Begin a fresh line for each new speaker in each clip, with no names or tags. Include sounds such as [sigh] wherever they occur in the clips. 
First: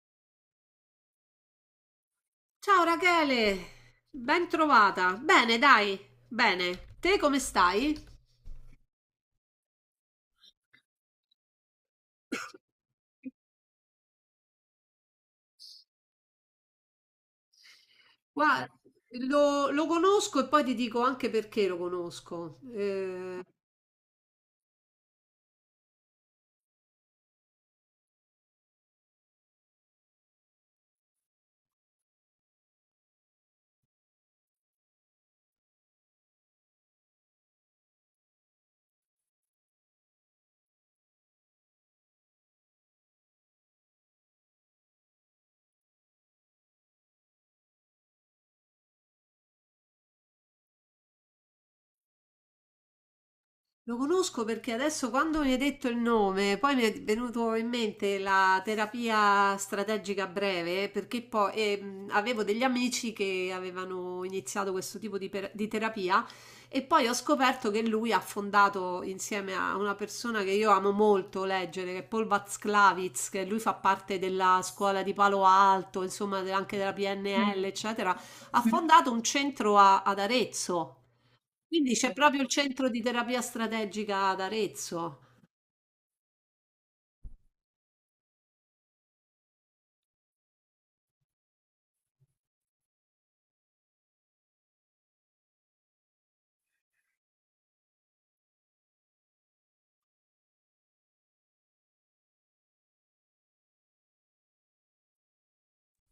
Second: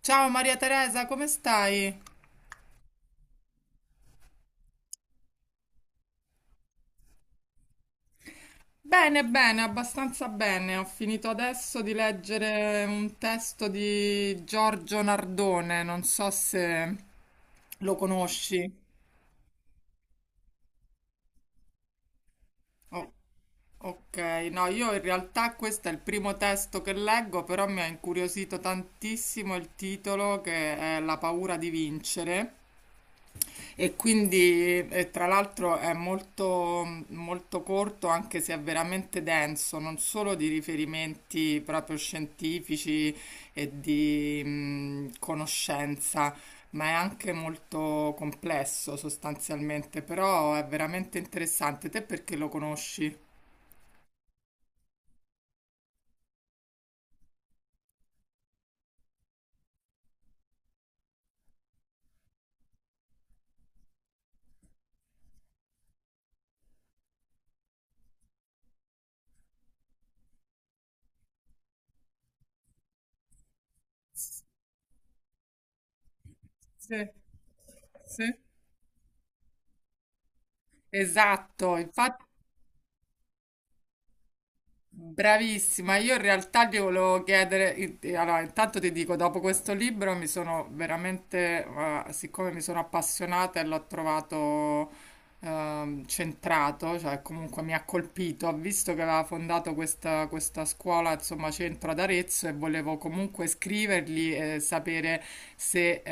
Ciao Maria Teresa, come stai?
Ciao Rachele, ben trovata. Bene, dai, bene. Te come stai?
Bene, bene, abbastanza bene. Ho finito adesso di leggere un testo di Giorgio Nardone, non so se lo conosci.
Guarda, lo conosco e poi ti dico anche perché lo conosco.
Oh,
Eh,
ok, no, io in realtà questo è il primo testo che leggo, però mi ha incuriosito tantissimo il titolo che è La paura di vincere. E quindi, tra l'altro, è molto, molto corto, anche se è veramente denso, non solo di riferimenti proprio scientifici e di conoscenza, ma è anche molto complesso sostanzialmente, però è veramente interessante. Te perché lo conosci?
Lo conosco perché adesso quando mi hai detto il nome, poi mi è venuto in mente la terapia strategica breve, perché poi avevo degli amici che avevano iniziato questo tipo di terapia e poi ho scoperto che lui ha fondato insieme a una persona che io amo molto leggere, che è Paul Watzlawick, che lui fa parte della scuola di Palo Alto, insomma anche della
Sì,
PNL, eccetera,
sì.
ha fondato un ad Arezzo.
Esatto,
Quindi c'è
infatti.
proprio il centro di terapia strategica ad Arezzo.
Bravissima, io in realtà ti volevo chiedere, allora intanto ti dico, dopo questo libro mi sono veramente, siccome mi sono appassionata e l'ho trovato centrato, cioè comunque mi ha colpito, ho visto che aveva fondato questa, questa scuola, insomma, centro ad Arezzo e volevo comunque scrivergli e sapere se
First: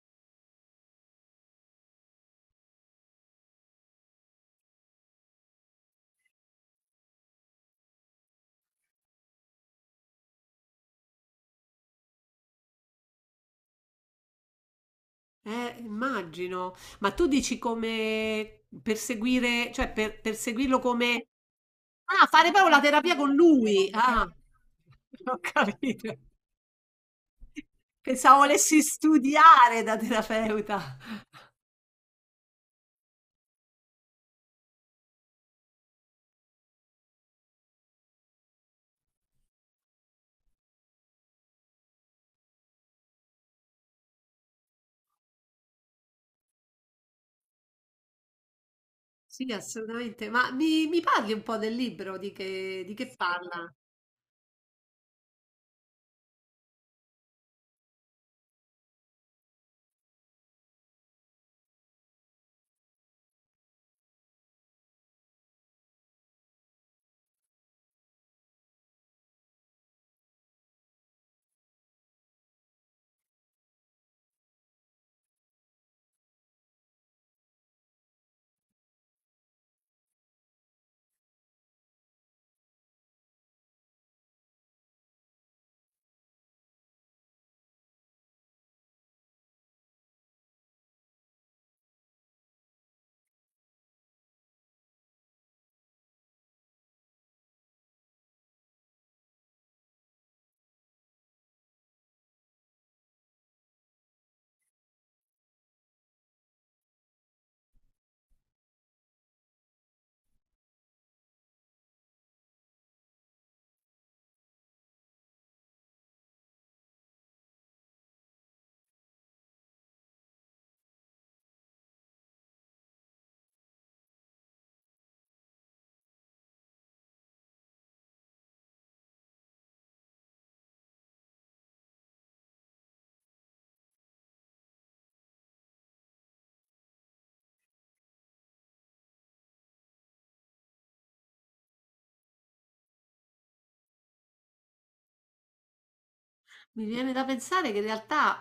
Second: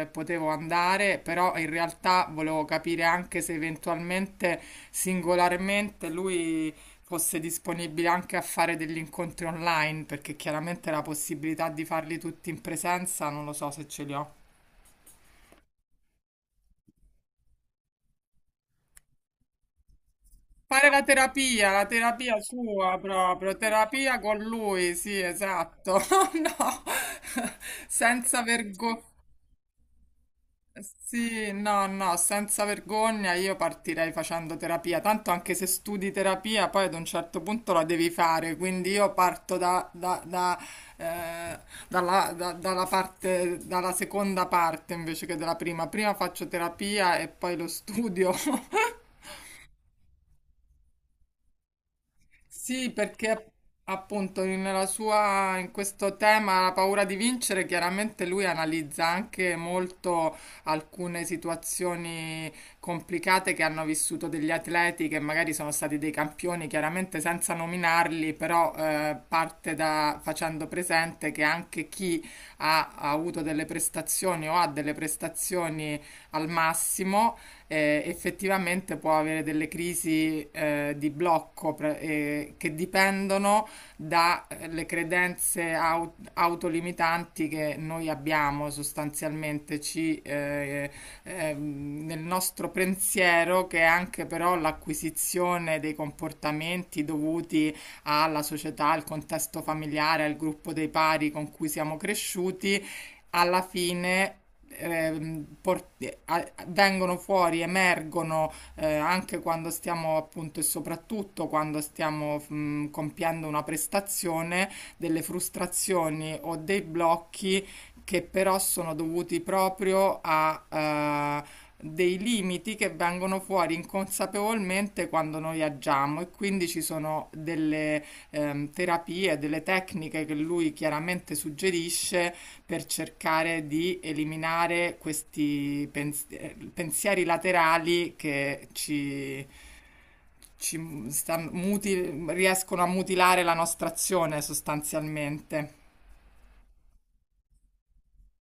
potevo andare, però in realtà volevo capire anche se eventualmente singolarmente lui fosse disponibile anche a fare degli incontri online, perché chiaramente la possibilità di farli tutti in presenza non lo so se ce li ho.
Immagino. Ma tu dici come perseguire, perseguirlo
Fare
come...
la
Ah,
terapia
fare proprio la
sua
terapia con
proprio,
lui.
terapia
Ah,
con lui, sì,
[laughs] ho
esatto.
capito.
[laughs] No,
Pensavo
senza
volessi
vergogna.
studiare da terapeuta.
Sì, no, no, senza vergogna io partirei facendo terapia, tanto anche se studi terapia poi ad un certo punto la devi fare, quindi io parto eh, dalla, dalla parte, dalla seconda parte invece che dalla prima. Prima faccio terapia e poi lo studio [laughs]
Sì, assolutamente. Ma mi parli un po' del libro,
Sì,
di che
perché
parla?
appunto nella sua, in questo tema la paura di vincere, chiaramente lui analizza anche molto alcune situazioni complicate che hanno vissuto degli atleti che magari sono stati dei campioni, chiaramente senza nominarli, però parte da facendo presente che anche chi ha avuto delle prestazioni o ha delle prestazioni al massimo effettivamente può avere delle crisi di blocco che dipendono dalle credenze autolimitanti che noi abbiamo sostanzialmente nel nostro pensiero, che è anche però l'acquisizione dei comportamenti dovuti alla società, al contesto familiare, al gruppo dei pari con cui siamo cresciuti alla fine vengono fuori, emergono anche quando stiamo appunto e soprattutto quando stiamo compiendo una prestazione, delle frustrazioni o dei blocchi che però sono dovuti proprio a dei limiti che vengono fuori inconsapevolmente quando noi agiamo e quindi ci sono delle terapie, delle tecniche che lui chiaramente suggerisce per cercare di eliminare questi pensieri laterali che riescono a mutilare la nostra azione sostanzialmente.
Mi viene da pensare che in realtà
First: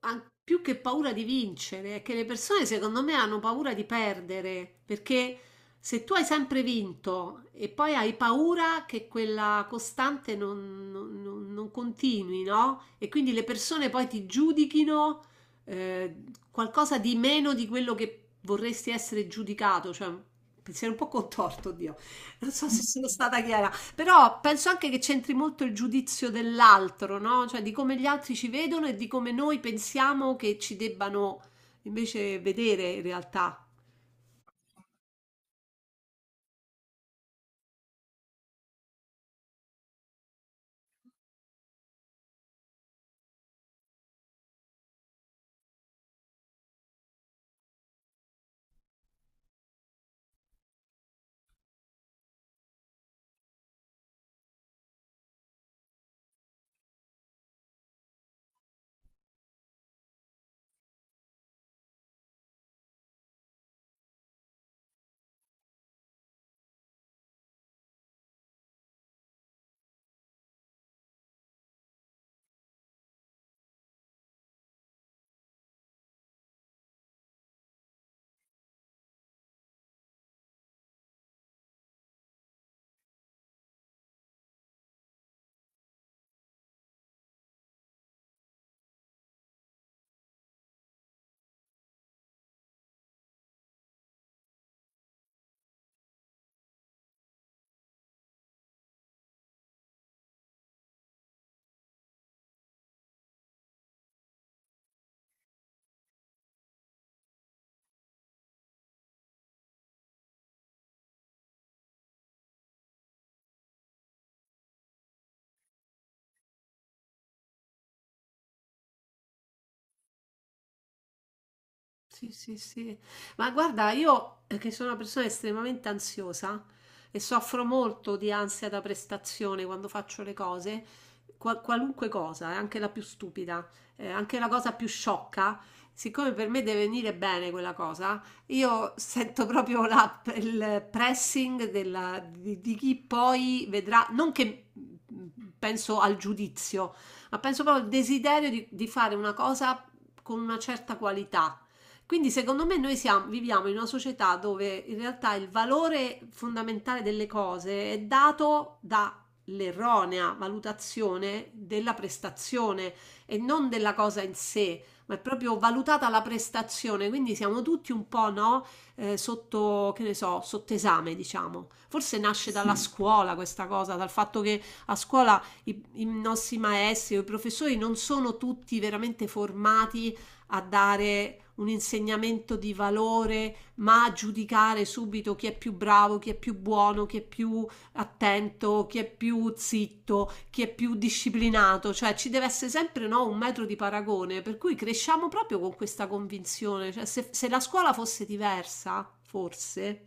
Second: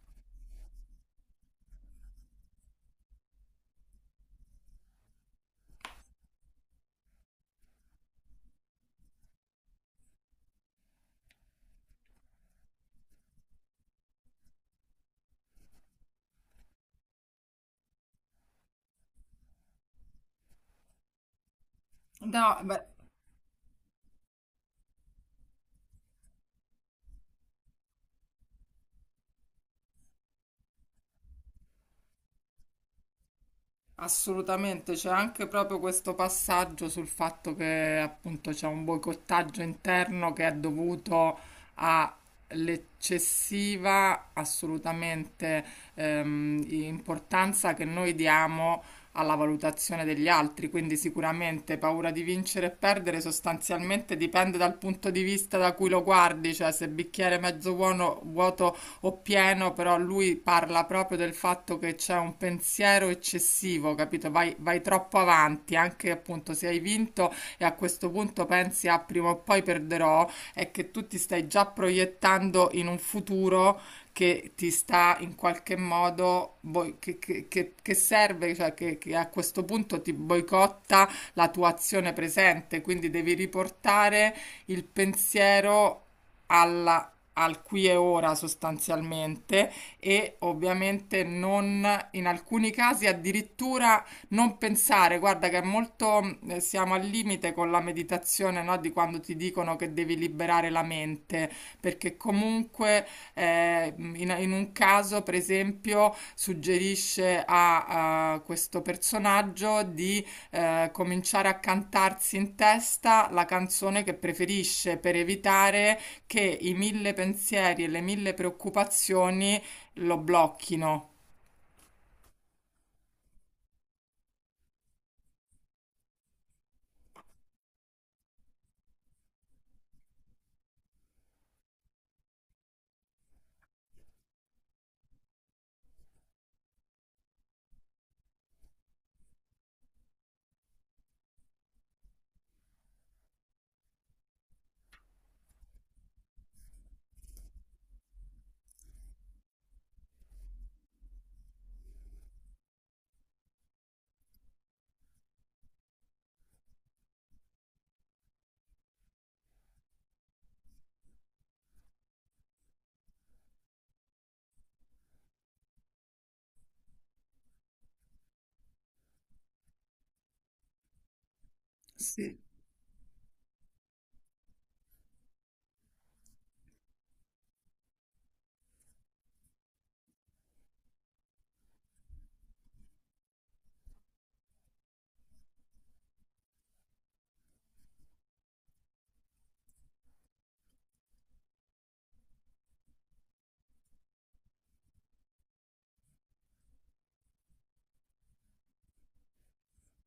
più che paura di vincere, è che le persone secondo me hanno paura di perdere, perché se tu hai sempre vinto e poi hai paura che quella costante non continui, no? E quindi le persone poi ti giudichino eh, qualcosa di meno di quello che vorresti essere giudicato, cioè un pensiero un po' contorto, Dio. Non
No,
so se
beh,
sono stata chiara, però penso anche che c'entri molto il giudizio dell'altro, no? Cioè di come gli altri ci vedono e di come noi pensiamo che ci debbano invece vedere in realtà.
assolutamente, c'è anche proprio questo passaggio sul fatto che appunto c'è un boicottaggio interno che è dovuto all'eccessiva assolutamente importanza che noi diamo alla valutazione degli altri, quindi sicuramente paura di vincere e perdere sostanzialmente dipende dal punto di vista da cui lo guardi, cioè se bicchiere mezzo buono, vuoto o pieno, però lui parla proprio del fatto che c'è un pensiero eccessivo, capito? Vai, vai troppo avanti, anche appunto se hai vinto e a questo punto pensi a prima o poi perderò, è che tu ti stai già proiettando in un futuro che ti sta in qualche modo, che serve, cioè che a questo punto ti boicotta la tua azione presente, quindi devi riportare il pensiero alla- al qui e ora sostanzialmente e ovviamente non in alcuni casi addirittura non pensare, guarda che è molto siamo al limite con la meditazione, no, di quando ti dicono che devi liberare la mente, perché comunque in un caso, per esempio, suggerisce a questo personaggio di cominciare a cantarsi in testa la canzone che preferisce per evitare che i mille pensieri e le mille preoccupazioni lo blocchino.
Sì, sì, sì. Ma guarda, io che sono una persona estremamente ansiosa e soffro molto di ansia da prestazione quando faccio le cose, qualunque cosa, anche la più stupida, anche la cosa più sciocca, siccome per me deve venire bene quella cosa, io sento proprio il pressing di chi poi vedrà, non che mm, penso al giudizio, ma penso proprio al desiderio di fare una cosa con una certa qualità. Quindi secondo me noi viviamo in una società dove in realtà il valore fondamentale delle cose è dato dall'erronea valutazione della prestazione e non della cosa in sé, ma è proprio valutata la prestazione, quindi siamo tutti un po', no, sotto, che ne so, sotto esame, diciamo. Forse
Sì.
nasce dalla Sì. scuola questa cosa, dal fatto che a scuola i nostri maestri o i professori non sono tutti veramente formati a dare un insegnamento di valore, ma a giudicare subito chi è più bravo, chi è più buono, chi è più attento, chi è più zitto, chi è più disciplinato, cioè ci deve essere sempre no, un metro di paragone, per cui cresciamo proprio con questa convinzione, cioè, se la scuola fosse diversa, forse,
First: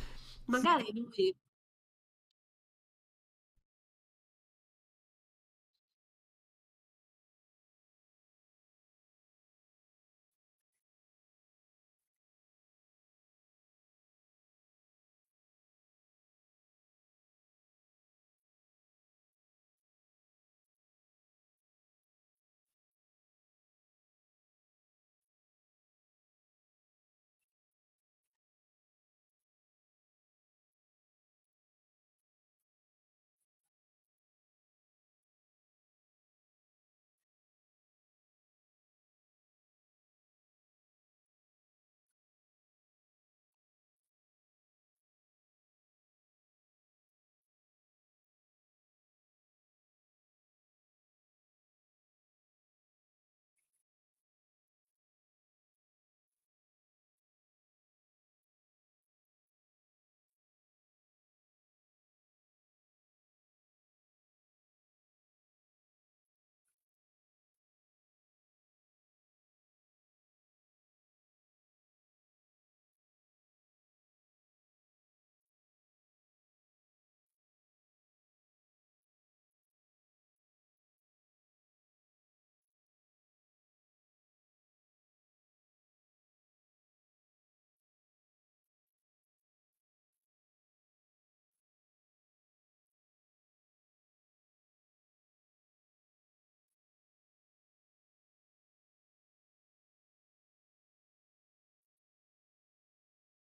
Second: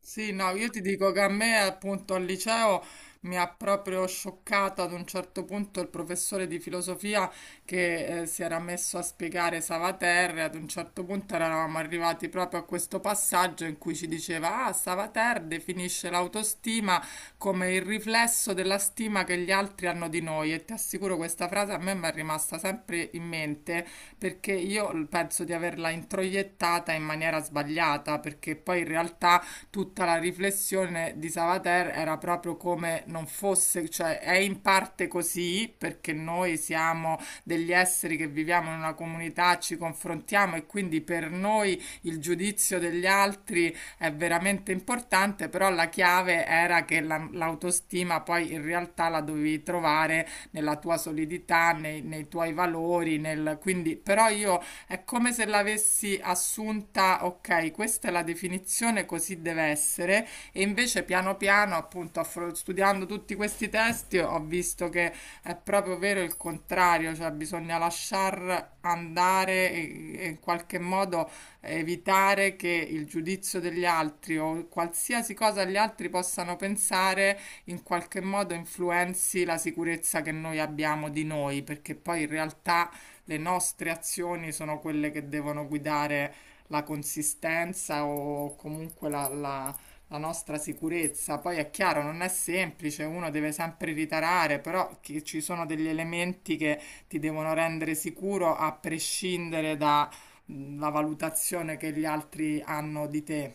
Sì, no, io ti
magari
dico che a
noi.
me appunto al liceo mi ha proprio scioccata ad un certo punto il professore di filosofia che si era messo a spiegare Savater e ad un certo punto eravamo arrivati proprio a questo passaggio in cui ci diceva: Ah, Savater definisce l'autostima come il riflesso della stima che gli altri hanno di noi. E ti assicuro, questa frase a me mi è rimasta sempre in mente perché io penso di averla introiettata in maniera sbagliata, perché poi in realtà tutta la riflessione di Savater era proprio come non fosse, cioè è in parte così perché noi siamo degli esseri che viviamo in una comunità, ci confrontiamo e quindi per noi il giudizio degli altri è veramente importante, però la chiave era che l'autostima poi in realtà la dovevi trovare nella tua solidità, nei tuoi valori, nel... quindi però io è come se l'avessi assunta, ok, questa è la definizione, così deve essere, e invece piano piano, appunto, studiando tutti questi testi, ho visto che è proprio vero il contrario, cioè bisogna lasciar andare e in qualche modo evitare che il giudizio degli altri o qualsiasi cosa gli altri possano pensare in qualche modo influenzi la sicurezza che noi abbiamo di noi, perché poi in realtà le nostre azioni sono quelle che devono guidare la consistenza o comunque la nostra sicurezza. Poi è chiaro, non è semplice, uno deve sempre ritarare, però ci sono degli elementi che ti devono rendere sicuro a prescindere dalla valutazione che gli altri hanno di te.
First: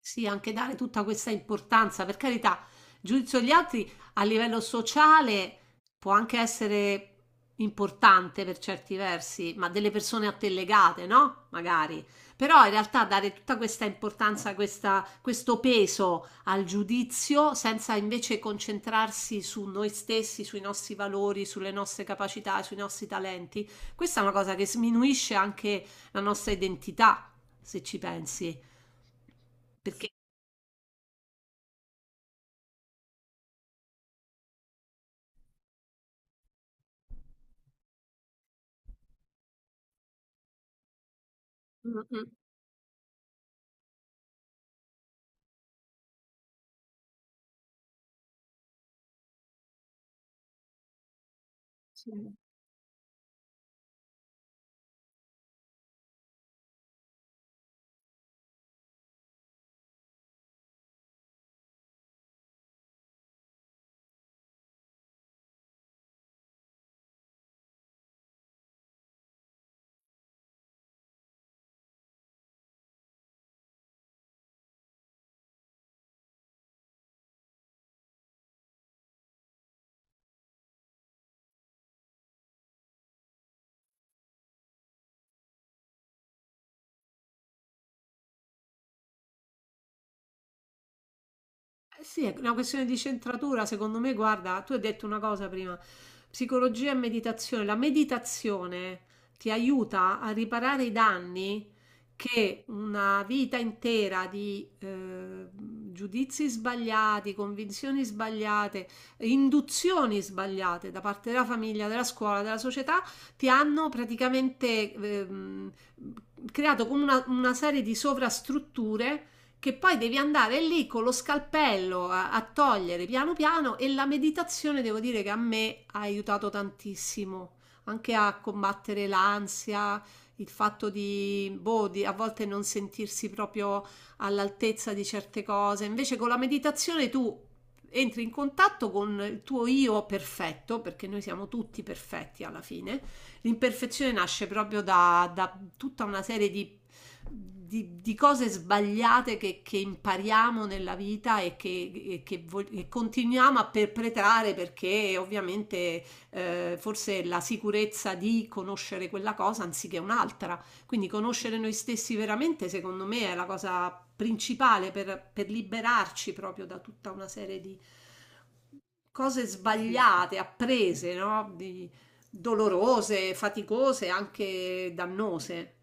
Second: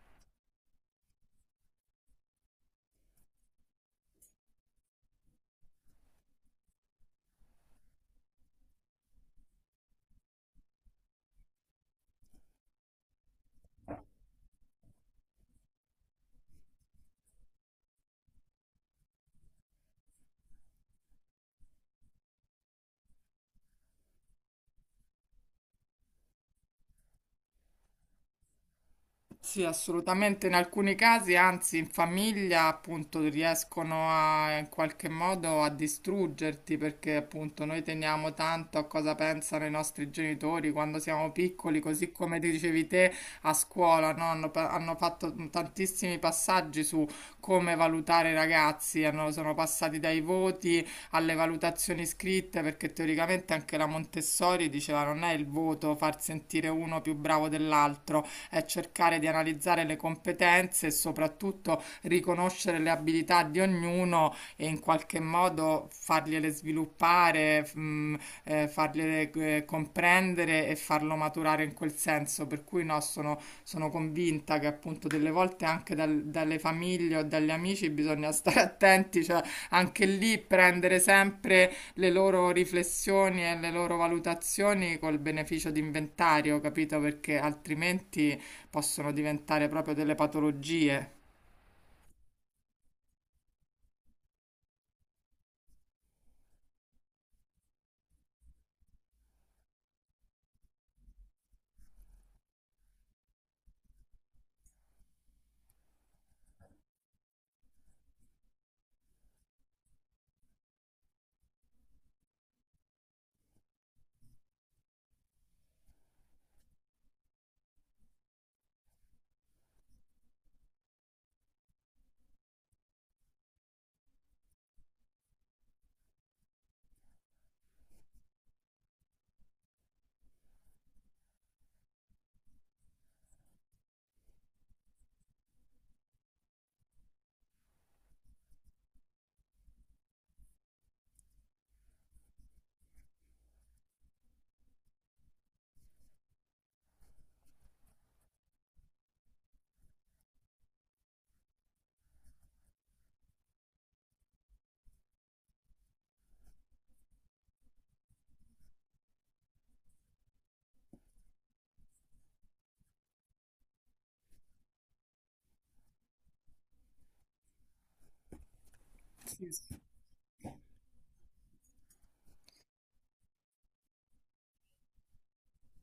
Sì, anche dare tutta questa importanza, per carità, giudizio degli altri a livello sociale può anche essere importante per certi versi, ma delle persone a te legate, no? Magari. Però in realtà dare tutta questa importanza, questo peso al giudizio senza invece concentrarsi su noi stessi, sui nostri valori, sulle nostre capacità, sui nostri talenti, questa è una cosa che sminuisce anche la nostra identità, se ci pensi.
Sì,
Perché
assolutamente. In alcuni casi, anzi, in famiglia, appunto, riescono a, in qualche modo a distruggerti perché, appunto, noi teniamo tanto a cosa pensano i nostri genitori quando siamo piccoli,
mm,
così
mm,
come dicevi te a scuola, no? Hanno fatto tantissimi passaggi su come valutare i ragazzi, sono passati dai voti alle valutazioni
sì.
scritte perché teoricamente anche la Montessori diceva non è il voto far sentire uno più bravo dell'altro è cercare di analizzare le competenze e soprattutto riconoscere le abilità di ognuno e in qualche modo fargliele sviluppare, fargliele comprendere e farlo maturare in quel senso. Per cui no, sono, sono convinta che appunto delle volte anche dalle famiglie o dagli amici bisogna stare attenti, cioè anche lì prendere sempre le loro riflessioni e le loro valutazioni col beneficio di inventario, capito? Perché altrimenti possono diventare proprio delle patologie.
Eh sì, è una questione di centratura, secondo me, guarda, tu hai detto una cosa prima, psicologia e meditazione. La meditazione ti aiuta a riparare i danni che una vita intera di giudizi sbagliati, convinzioni sbagliate, induzioni sbagliate da parte della famiglia, della scuola, della società, ti hanno praticamente creato come una serie di sovrastrutture che poi devi andare lì con lo scalpello a togliere piano piano, e la meditazione devo dire che a me ha aiutato tantissimo anche a combattere l'ansia, il fatto di, boh, di a volte non sentirsi proprio all'altezza di certe cose. Invece con la meditazione tu entri in contatto con il tuo io perfetto, perché noi siamo tutti perfetti alla fine. L'imperfezione nasce proprio da tutta una serie di cose sbagliate impariamo nella vita e che e continuiamo a perpetrare perché ovviamente forse la sicurezza di conoscere quella cosa anziché un'altra. Quindi conoscere noi stessi veramente, secondo me, è la cosa principale per liberarci proprio da tutta una serie di cose sbagliate, apprese, no? Di, dolorose, faticose, anche dannose.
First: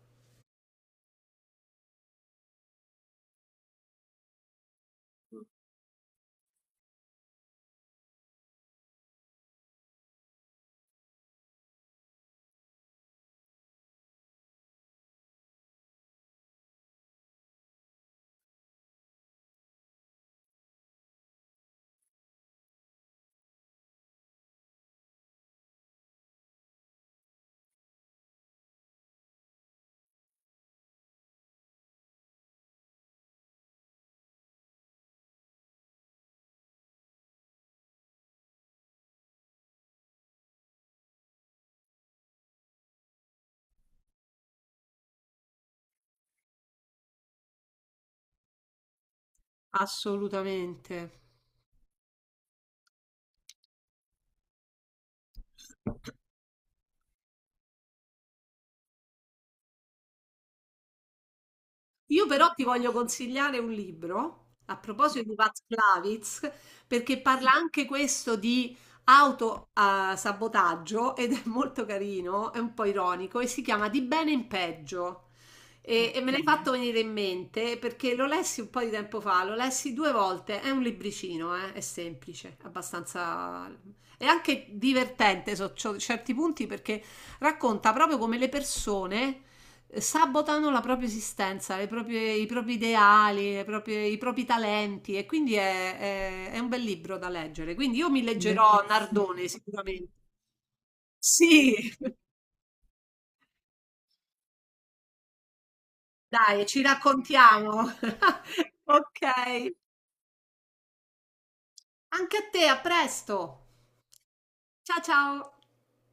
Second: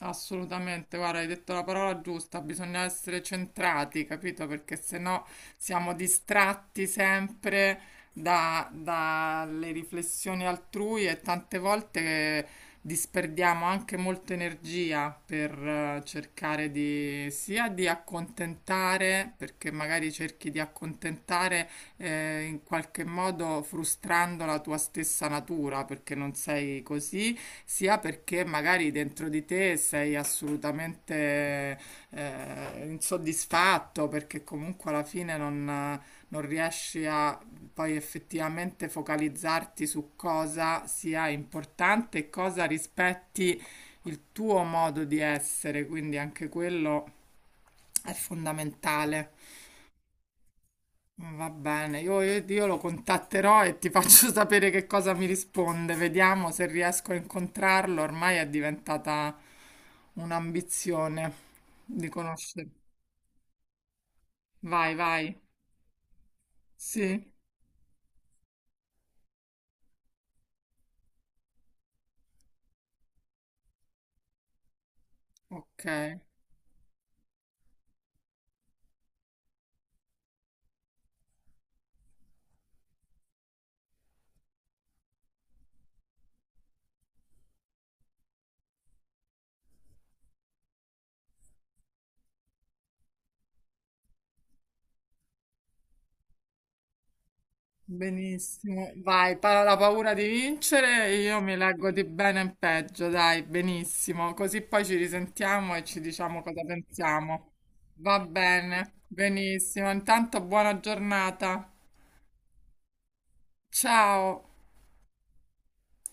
Assolutamente, guarda, hai detto la parola giusta, bisogna essere centrati, capito? Perché se no siamo distratti sempre dalle riflessioni altrui e tante volte disperdiamo anche molta energia per cercare di sia di accontentare, perché magari cerchi di accontentare in qualche modo frustrando la tua stessa natura, perché non sei così sia perché magari dentro di te sei assolutamente insoddisfatto, perché comunque alla fine non riesci a poi effettivamente focalizzarti su cosa sia importante e cosa rispetti il tuo modo di essere, quindi anche quello è fondamentale.
Assolutamente.
Va bene, io lo contatterò e ti faccio [laughs] sapere che cosa mi risponde. Vediamo se riesco a incontrarlo. Ormai è diventata un'ambizione di
Io però ti
conoscere.
voglio consigliare un libro a
Vai,
proposito di
vai.
Václavitz, perché
Sì,
parla anche questo di autosabotaggio ed è molto carino, è un po' ironico e si chiama Di bene in peggio.
ok,
E me l'hai fatto venire in mente perché lo lessi un po' di tempo fa, lo lessi 2 volte, è un libricino, è semplice, abbastanza... è anche divertente su certi punti perché racconta proprio come le persone sabotano la propria esistenza, i propri ideali, i propri talenti e quindi è un bel libro da leggere. Quindi io mi leggerò Bellissimo.
benissimo. Vai,
Nardone
la
sicuramente.
paura di vincere, io mi leggo
Sì,
di bene in peggio, dai, benissimo. Così poi ci risentiamo e ci
[laughs]
diciamo cosa
dai, ci
pensiamo.
raccontiamo.
Va
[laughs]
bene,
Ok.
benissimo. Intanto buona giornata.
Anche a te, a presto.
Ciao.
Ciao ciao.